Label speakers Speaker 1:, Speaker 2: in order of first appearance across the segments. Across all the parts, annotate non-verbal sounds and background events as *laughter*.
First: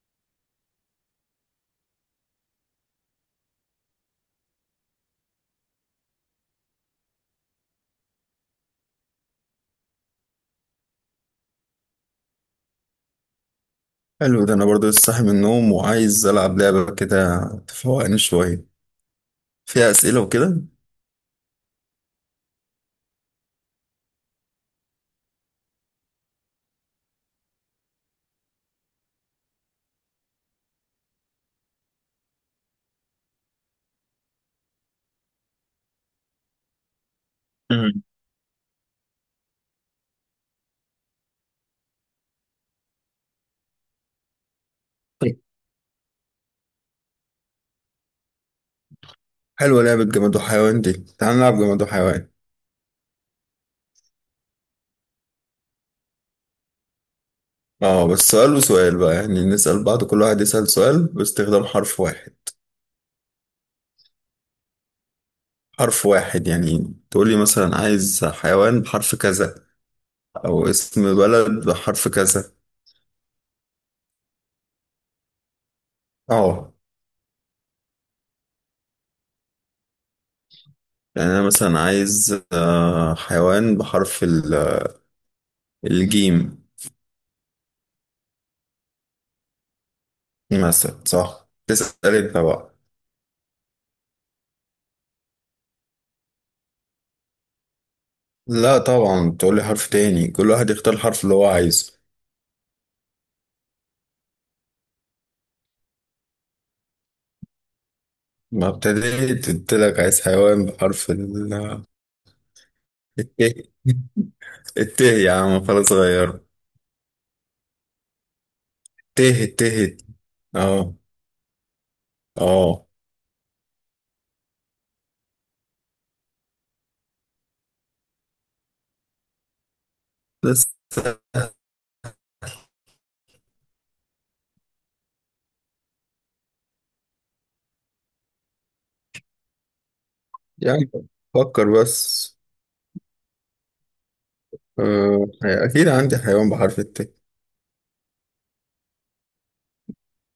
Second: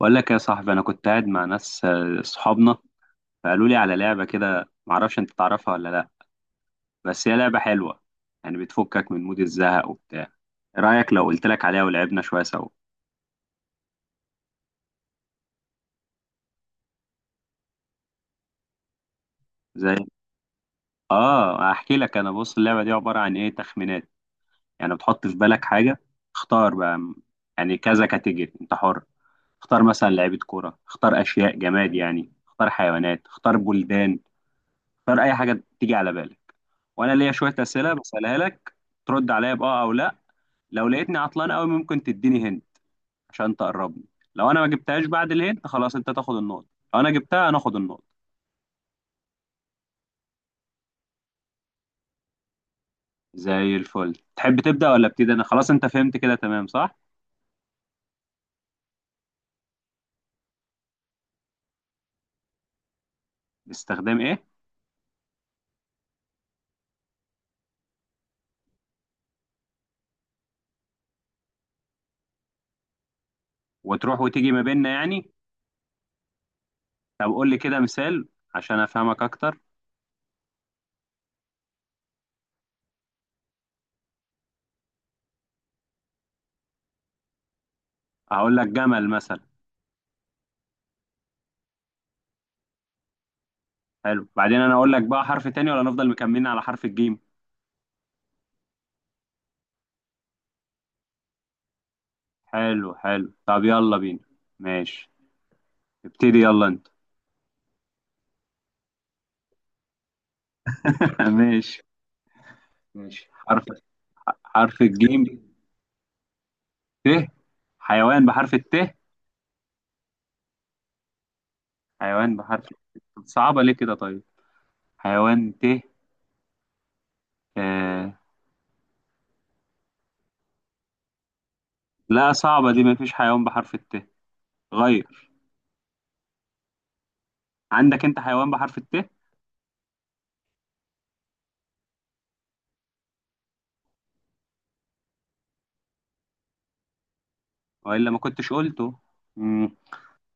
Speaker 1: بقول لك يا صاحبي، انا كنت قاعد مع ناس، صحابنا، فقالوا لي على لعبه كده، معرفش انت تعرفها ولا لا. بس هي لعبه حلوه، يعني بتفكك من مود الزهق وبتاع. إيه رايك لو قلت لك عليها ولعبنا شويه سوا؟
Speaker 2: حلو ده، انا برضه لسه صاحي من النوم وعايز العب لعبه كده تفوقني شويه، فيها
Speaker 1: زي.
Speaker 2: اسئله وكده.
Speaker 1: اه، احكي لك. انا بص، اللعبه دي عباره عن ايه؟ تخمينات. يعني بتحط في بالك حاجه، اختار بقى يعني كذا كاتيجوري، انت حر. اختار مثلا لعيبه كوره، اختار اشياء جماد، يعني اختار حيوانات، اختار بلدان، اختار اي حاجه تيجي على بالك. وانا ليا شويه اسئله
Speaker 2: مم.
Speaker 1: بسالها لك، ترد عليا باه او لا. لو لقيتني عطلان قوي، ممكن تديني هند عشان تقربني. لو انا ما جبتهاش بعد الهند خلاص انت تاخد النقطه، لو انا جبتها انا اخد النقطه.
Speaker 2: حلوه لعبه جماد وحيوان دي، تعال نلعب جماد وحيوان.
Speaker 1: زي الفل. تحب تبدا ولا ابتدي انا؟ خلاص انت فهمت كده تمام صح؟
Speaker 2: اه بس سؤال وسؤال بقى، يعني نسال بعض، كل واحد يسال سؤال باستخدام حرف واحد.
Speaker 1: باستخدام ايه؟
Speaker 2: حرف واحد يعني تقول لي مثلا عايز حيوان بحرف كذا، او اسم بلد بحرف كذا.
Speaker 1: وتروح وتيجي ما بيننا يعني؟
Speaker 2: اه.
Speaker 1: طب قول لي كده مثال عشان افهمك اكتر.
Speaker 2: يعني انا مثلا عايز حيوان بحرف الجيم
Speaker 1: هقول لك جمل مثلا.
Speaker 2: مثلا. صح، تسال انت بقى.
Speaker 1: حلو، بعدين انا اقول لك بقى حرف تاني، ولا نفضل مكملين على حرف الجيم؟
Speaker 2: لا طبعا، تقول لي حرف تاني، كل واحد يختار الحرف اللي هو عايزه.
Speaker 1: حلو حلو، طب يلا بينا. ماشي. ابتدي يلا انت.
Speaker 2: ما ابتديت، قلت لك عايز حيوان بحرف
Speaker 1: *laughs* ماشي.
Speaker 2: ال.
Speaker 1: ماشي، حرف
Speaker 2: الت.
Speaker 1: حرف
Speaker 2: الت
Speaker 1: الجيم.
Speaker 2: يا عم، خلاص غيره.
Speaker 1: ت، حيوان بحرف الت.
Speaker 2: ت. ت. اه.
Speaker 1: حيوان بحرف
Speaker 2: اه
Speaker 1: الت صعبة ليه كده طيب؟ حيوان ت. آه.
Speaker 2: بس
Speaker 1: لا، صعبة دي، مفيش حيوان بحرف الت غير. عندك انت حيوان بحرف الت؟
Speaker 2: يعني، فكر بس. اكيد عندي حيوان بحرف الت.
Speaker 1: وإلا ما كنتش قلته. مم.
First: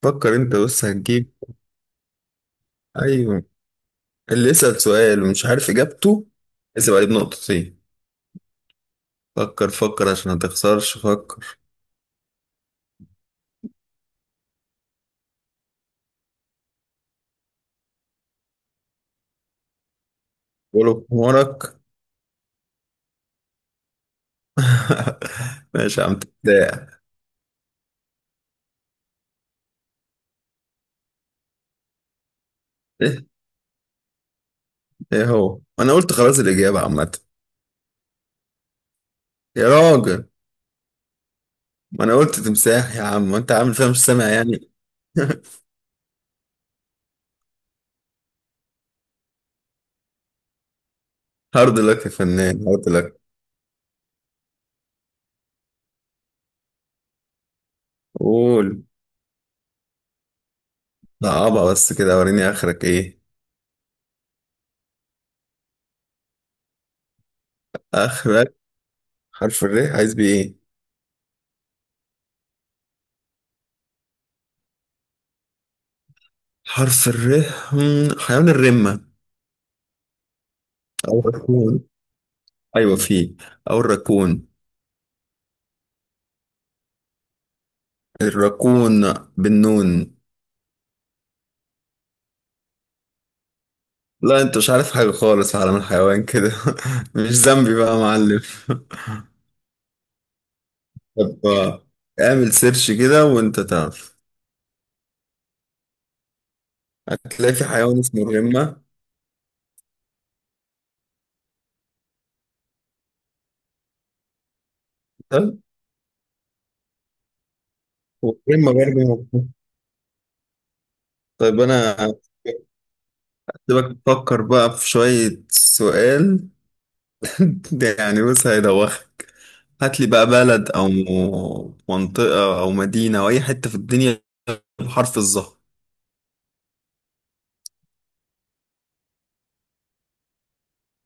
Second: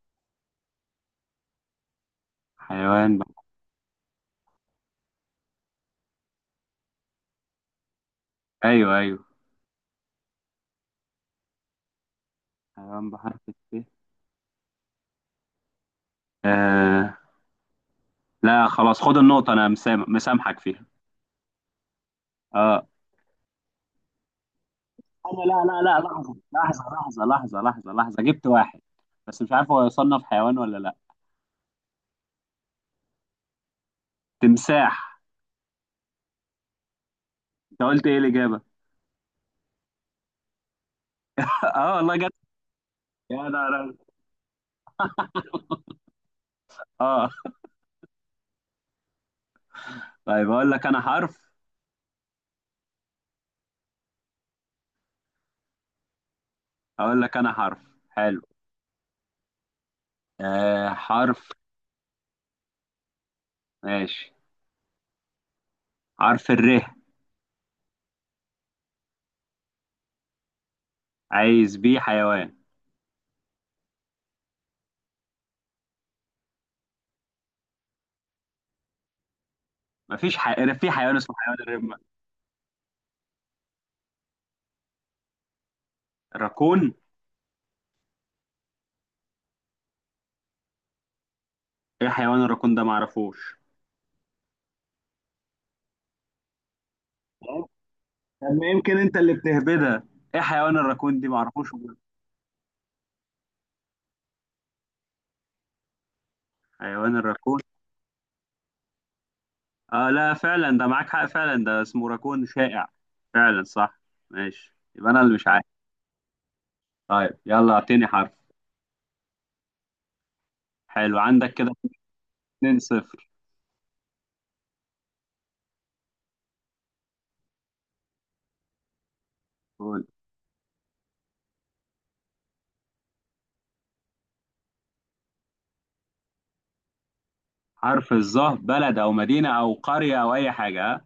Speaker 2: فكر انت بس هتجيب.
Speaker 1: حيوان ب...
Speaker 2: ايوه. اللي يسأل سؤال ومش عارف اجابته اسيب عليه بنقطتين.
Speaker 1: ايوه ايوه.
Speaker 2: فكر فكر عشان ما تخسرش، فكر.
Speaker 1: حيوان بحرف الت. آه. لا، خلاص خد النقطة، انا مسامحك فيها.
Speaker 2: قوله بحمارك.
Speaker 1: اه. انا لا
Speaker 2: *laughs*
Speaker 1: لا لا،
Speaker 2: ماشي يا عم،
Speaker 1: لحظه لحظه
Speaker 2: تبدأ.
Speaker 1: لحظه لحظه لحظه لحظه، جبت واحد، بس مش عارف هو يصنف حيوان ولا لا. تمساح.
Speaker 2: ايه هو؟ انا قلت خلاص، الاجابه عامه.
Speaker 1: انت قلت ايه الاجابه؟
Speaker 2: يا راجل،
Speaker 1: *laughs* اه
Speaker 2: ما انا
Speaker 1: والله جت.
Speaker 2: قلت تمساح يا عم،
Speaker 1: يا
Speaker 2: وانت عامل
Speaker 1: نهار
Speaker 2: فيها
Speaker 1: أبيض.
Speaker 2: مش سامع يعني. *laughs*
Speaker 1: اه. طيب،
Speaker 2: هارد لك يا فنان، هارد لك.
Speaker 1: اقول لك انا حرف. حلو.
Speaker 2: قول.
Speaker 1: آه، حرف.
Speaker 2: صعبة بس كده، وريني اخرك ايه.
Speaker 1: ماشي، حرف الر.
Speaker 2: اخرك حرف الر، عايز بيه ايه؟
Speaker 1: عايز بيه حيوان.
Speaker 2: حرف الر. حيوان الرمة،
Speaker 1: في حيوان
Speaker 2: او
Speaker 1: اسمه حيوان
Speaker 2: الراكون. ايوه فيه، او الراكون.
Speaker 1: الراكون.
Speaker 2: الراكون بالنون.
Speaker 1: ايه حيوان الراكون ده؟ معرفوش.
Speaker 2: لا انت مش عارف حاجة خالص في عالم الحيوان كده. *laughs* مش ذنبي بقى يا معلم.
Speaker 1: طب ما يمكن انت اللي بتهبدها. ايه حيوان
Speaker 2: *laughs*
Speaker 1: الراكون دي؟
Speaker 2: طب
Speaker 1: معرفوش والله.
Speaker 2: اعمل سيرش كده وانت تعرف.
Speaker 1: حيوان
Speaker 2: هتلاقي
Speaker 1: الراكون.
Speaker 2: في حيوان اسمه الرمة.
Speaker 1: آه لا فعلا، ده معاك حق، فعلا ده اسمه راكون شائع. فعلا صح. ماشي، يبقى انا اللي مش
Speaker 2: مثلاً،
Speaker 1: عارف. طيب يلا اعطيني حرف.
Speaker 2: والرمة برضه موجودة.
Speaker 1: حلو، عندك
Speaker 2: طيب
Speaker 1: كده
Speaker 2: أنا
Speaker 1: 2 0.
Speaker 2: سيبك تفكر بقى في شوية سؤال. *laughs* ده يعني بص، هيدوخك. هات
Speaker 1: قول.
Speaker 2: لي بقى بلد أو منطقة أو مدينة أو أي حتة في الدنيا بحرف الظهر.
Speaker 1: حرف الظهر، بلد او مدينة او قرية او اي حاجة، ها؟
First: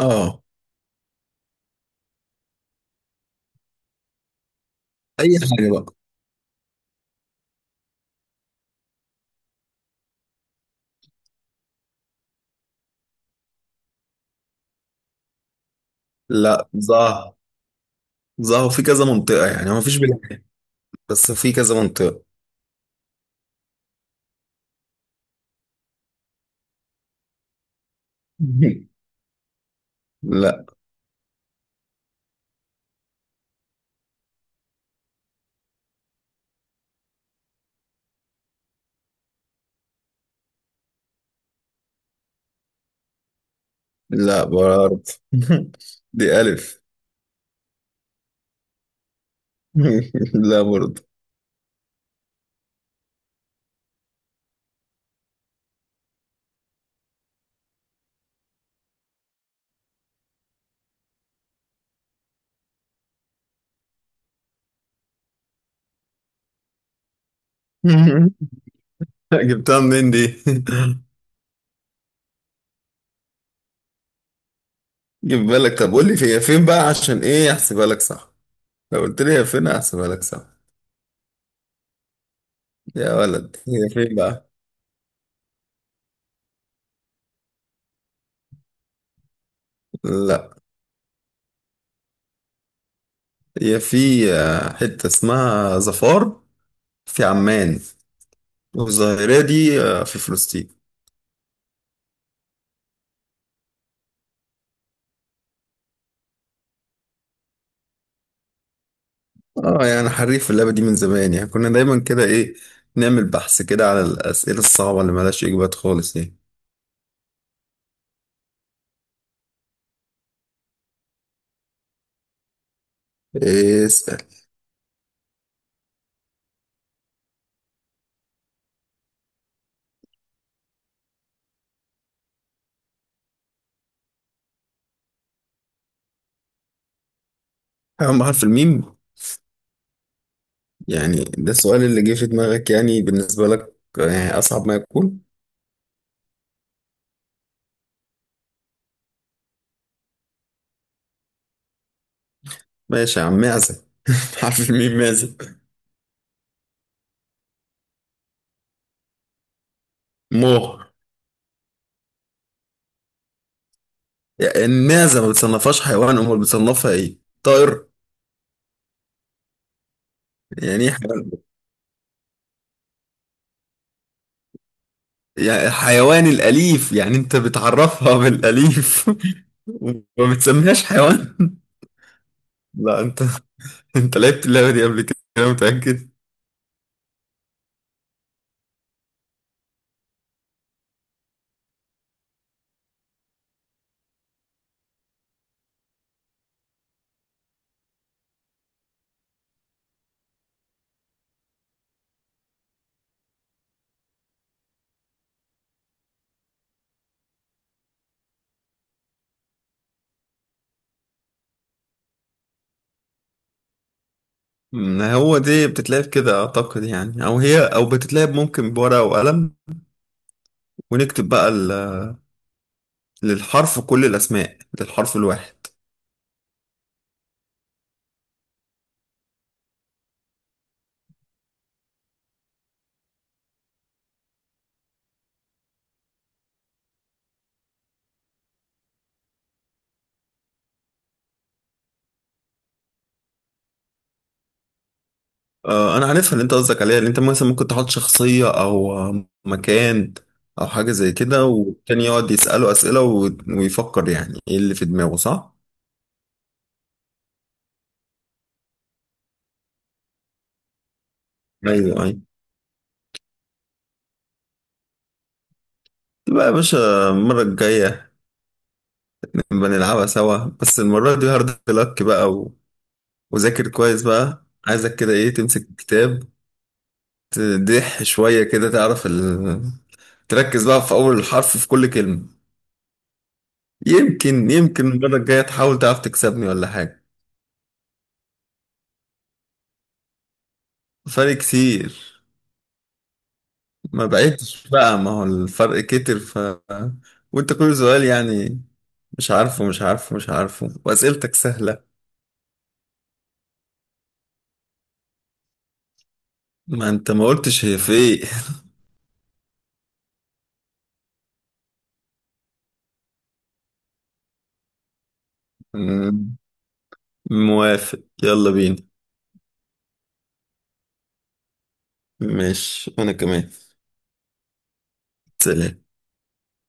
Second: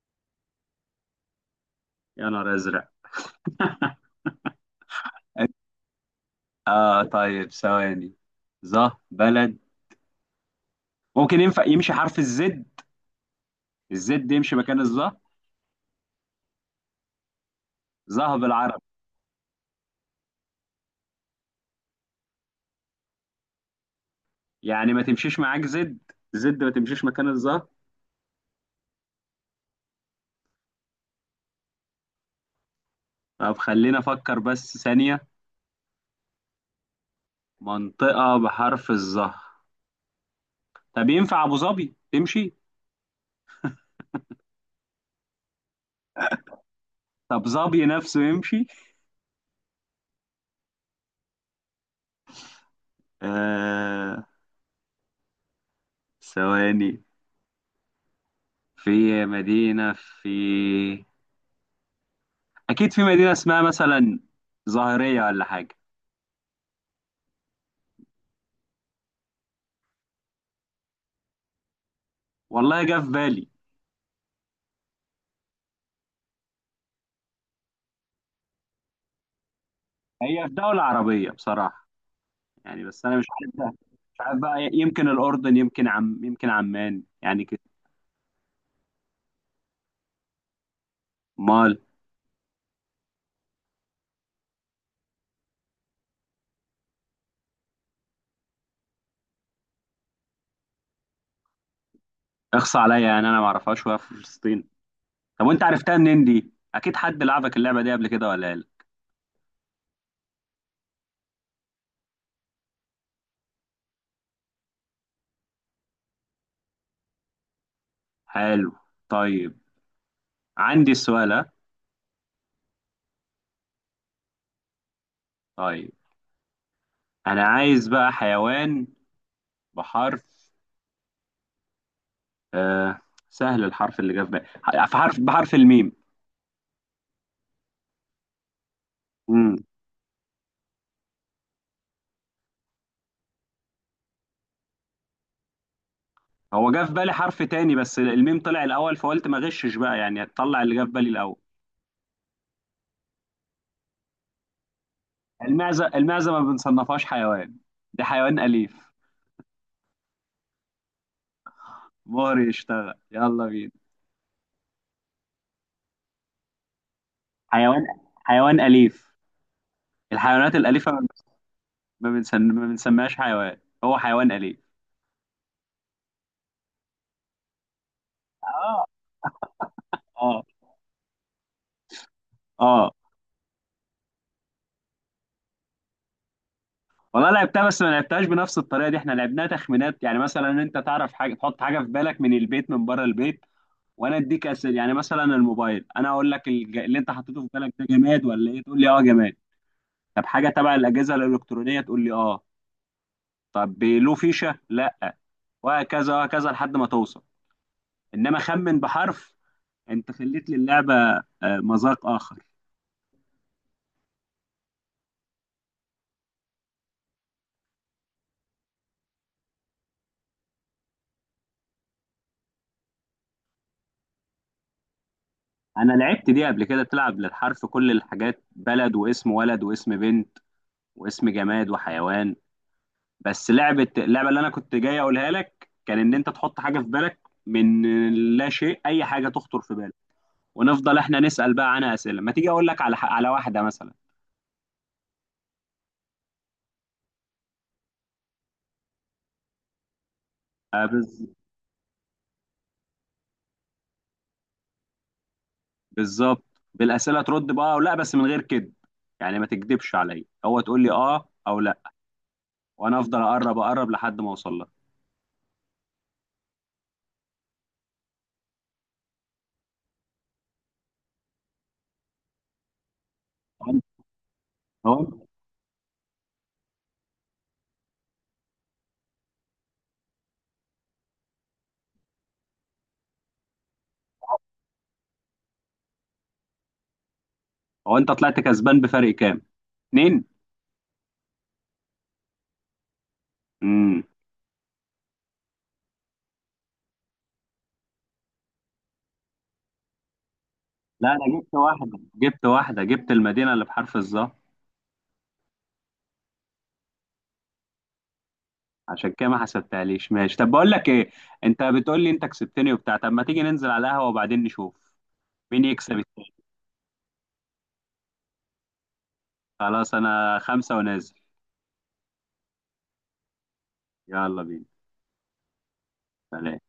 Speaker 2: آه،
Speaker 1: يا نهار ازرق.
Speaker 2: أي حاجة بقى.
Speaker 1: اه طيب، ثواني. ظه بلد. ممكن ينفع يمشي حرف الزد؟ الزد يمشي مكان الظه؟
Speaker 2: لا، ظهر.
Speaker 1: ظه
Speaker 2: ظهر
Speaker 1: بالعربي.
Speaker 2: في كذا منطقة، يعني ما فيش بلاد يعني، بس في كذا منطقة.
Speaker 1: يعني ما تمشيش معاك زد؟ زد ما تمشيش مكان الظه؟
Speaker 2: *laughs* لا.
Speaker 1: طب خلينا افكر بس ثانية. منطقة بحرف الظه. طب ينفع ابو ظبي تمشي؟
Speaker 2: لا برضه. *laughs* دي ألف.
Speaker 1: طب ظبي نفسه يمشي؟
Speaker 2: *laughs* لا برضه.
Speaker 1: آه، ثواني. في مدينة في أكيد في مدينة اسمها مثلا ظاهرية ولا حاجة.
Speaker 2: *laughs* *laughs* جبتها منين دي؟ *laughs*
Speaker 1: والله جه في بالي.
Speaker 2: جيب بالك. طب قول لي هي فين بقى، عشان ايه احسبها لك صح. لو قلت لي هي فين احسبها لك صح.
Speaker 1: هي في دولة عربية بصراحة، يعني بس
Speaker 2: يا
Speaker 1: أنا
Speaker 2: ولد، هي فين
Speaker 1: مش عارف
Speaker 2: بقى؟
Speaker 1: بقى، يمكن الأردن، يمكن عمان يعني كده.
Speaker 2: لا.
Speaker 1: أمال.
Speaker 2: هي في حتة اسمها ظفار في عمان، والظاهرة دي في فلسطين.
Speaker 1: اخصى عليا، يعني أنا ما أعرفهاش وهي في فلسطين؟ طب وأنت عرفتها منين دي؟ أكيد حد لعبك اللعبة دي قبل كده ولا لا؟
Speaker 2: اه يعني، حريف في اللعبة دي من زمان يعني، كنا دايما كده ايه، نعمل بحث كده على الأسئلة الصعبة اللي ملهاش إجابات خالص دي.
Speaker 1: حلو. طيب، عندي السؤال، ها؟
Speaker 2: اسأل.
Speaker 1: طيب، انا عايز بقى حيوان بحرف، آه، سهل، الحرف اللي جه في بالي في حرف، بحرف الميم.
Speaker 2: أهم حرف الميم.
Speaker 1: امم
Speaker 2: يعني ده السؤال اللي جه في دماغك، يعني بالنسبة لك يعني أصعب ما يكون.
Speaker 1: هو جه في بالي حرف تاني، بس الميم طلع الاول فقلت ما غشش بقى، يعني هتطلع اللي جه في بالي الاول.
Speaker 2: ماشي يا عم، معزة. *laughs* عارف مين معزة؟
Speaker 1: المعزه المعزه ما بنصنفهاش حيوان، ده حيوان اليف.
Speaker 2: مو.
Speaker 1: مهر يشتغل، يلا بينا.
Speaker 2: يعني المعزة ما بتصنفهاش حيوان، امال بتصنفها ايه؟
Speaker 1: حيوان،
Speaker 2: طائر؟
Speaker 1: حيوان اليف، الحيوانات
Speaker 2: يعني
Speaker 1: الاليفه.
Speaker 2: ايه حيوان؟
Speaker 1: ما بنسميهاش حيوان، هو حيوان اليف.
Speaker 2: يعني الحيوان الأليف، يعني انت بتعرفها
Speaker 1: اه.
Speaker 2: بالأليف. *laughs* وما
Speaker 1: اه.
Speaker 2: بتسميهاش حيوان. *laughs*
Speaker 1: اه
Speaker 2: لا انت، انت لعبت اللعبة دي قبل كده انا متأكد.
Speaker 1: والله لعبتها، بس ما لعبتهاش بنفس الطريقه دي. احنا لعبناها تخمينات، يعني مثلا انت تعرف حاجه، تحط حاجه في بالك، من البيت من بره البيت، وانا اديك اسئله. يعني مثلا الموبايل، انا اقول لك اللي انت حطيته في بالك ده جماد ولا ايه؟ تقول لي اه جماد. طب حاجه تبع الاجهزه الالكترونيه؟ تقول لي اه. طب له فيشه؟ لا. وهكذا وهكذا لحد ما توصل. انما خمن بحرف، انت خليت للعبه مذاق اخر.
Speaker 2: ما هو دي بتتلعب كده اعتقد يعني، او هي او بتتلعب ممكن بورقة وقلم، ونكتب بقى للحرف كل الاسماء للحرف الواحد.
Speaker 1: انا لعبت دي قبل كده، تلعب للحرف كل الحاجات، بلد واسم ولد واسم بنت واسم جماد وحيوان. بس لعبه اللعبه اللي انا كنت جاي اقولها لك، كان ان انت تحط حاجه في بالك من لا شيء، اي حاجه تخطر في بالك، ونفضل احنا نسال بقى عنها اسئله. ما تيجي اقول لك على على واحده مثلا.
Speaker 2: انا عارفها اللي انت قصدك عليها. اللي انت مثلا ممكن تحط شخصية او مكان او
Speaker 1: آه،
Speaker 2: حاجة زي
Speaker 1: بز-
Speaker 2: كده، والتاني يقعد يسأله أسئلة ويفكر يعني ايه اللي في دماغه، صح؟
Speaker 1: بالظبط. بالاسئله ترد بقى او لا، بس من غير كذب، يعني ما تكذبش عليا، هو تقول لي اه او لا.
Speaker 2: ايوه ايوه.
Speaker 1: وانا افضل اقرب اقرب لحد ما اوصل لك.
Speaker 2: تبقى يا باشا المرة الجاية نبقى نلعبها سوا. بس المرة دي هارد لك بقى، وذاكر
Speaker 1: هو أنت-
Speaker 2: كويس بقى، عايزك
Speaker 1: هو
Speaker 2: كده ايه، تمسك الكتاب، تدح شوية كده، تعرف. تركز بقى في أول حرف في كل كلمة، يمكن يمكن المرة الجاية تحاول تعرف تكسبني ولا حاجة.
Speaker 1: هو انت طلعت كسبان بفرق كام؟ اتنين.
Speaker 2: فرق كتير.
Speaker 1: امم
Speaker 2: ما بقيتش بقى، ما هو الفرق كتر ف. وانت كل سؤال يعني، مش عارفه، مش عارفه، مش عارفه،
Speaker 1: لا،
Speaker 2: واسئلتك
Speaker 1: انا جبت
Speaker 2: سهلة.
Speaker 1: واحده، جبت واحده، جبت المدينه اللي بحرف الظهر.
Speaker 2: ما انت ما قلتش هي في ايه.
Speaker 1: عشان كده ما حسبتهاليش. ماشي، طب بقول لك ايه، انت بتقول لي انت كسبتني وبتاع، طب ما تيجي ننزل على القهوة وبعدين نشوف مين يكسب
Speaker 2: *laughs*
Speaker 1: التاني.
Speaker 2: موافق، يلا بينا.
Speaker 1: خلاص، انا خمسة ونازل.
Speaker 2: ماشي انا كمان.
Speaker 1: يلا بينا.
Speaker 2: سلام.
Speaker 1: سلام.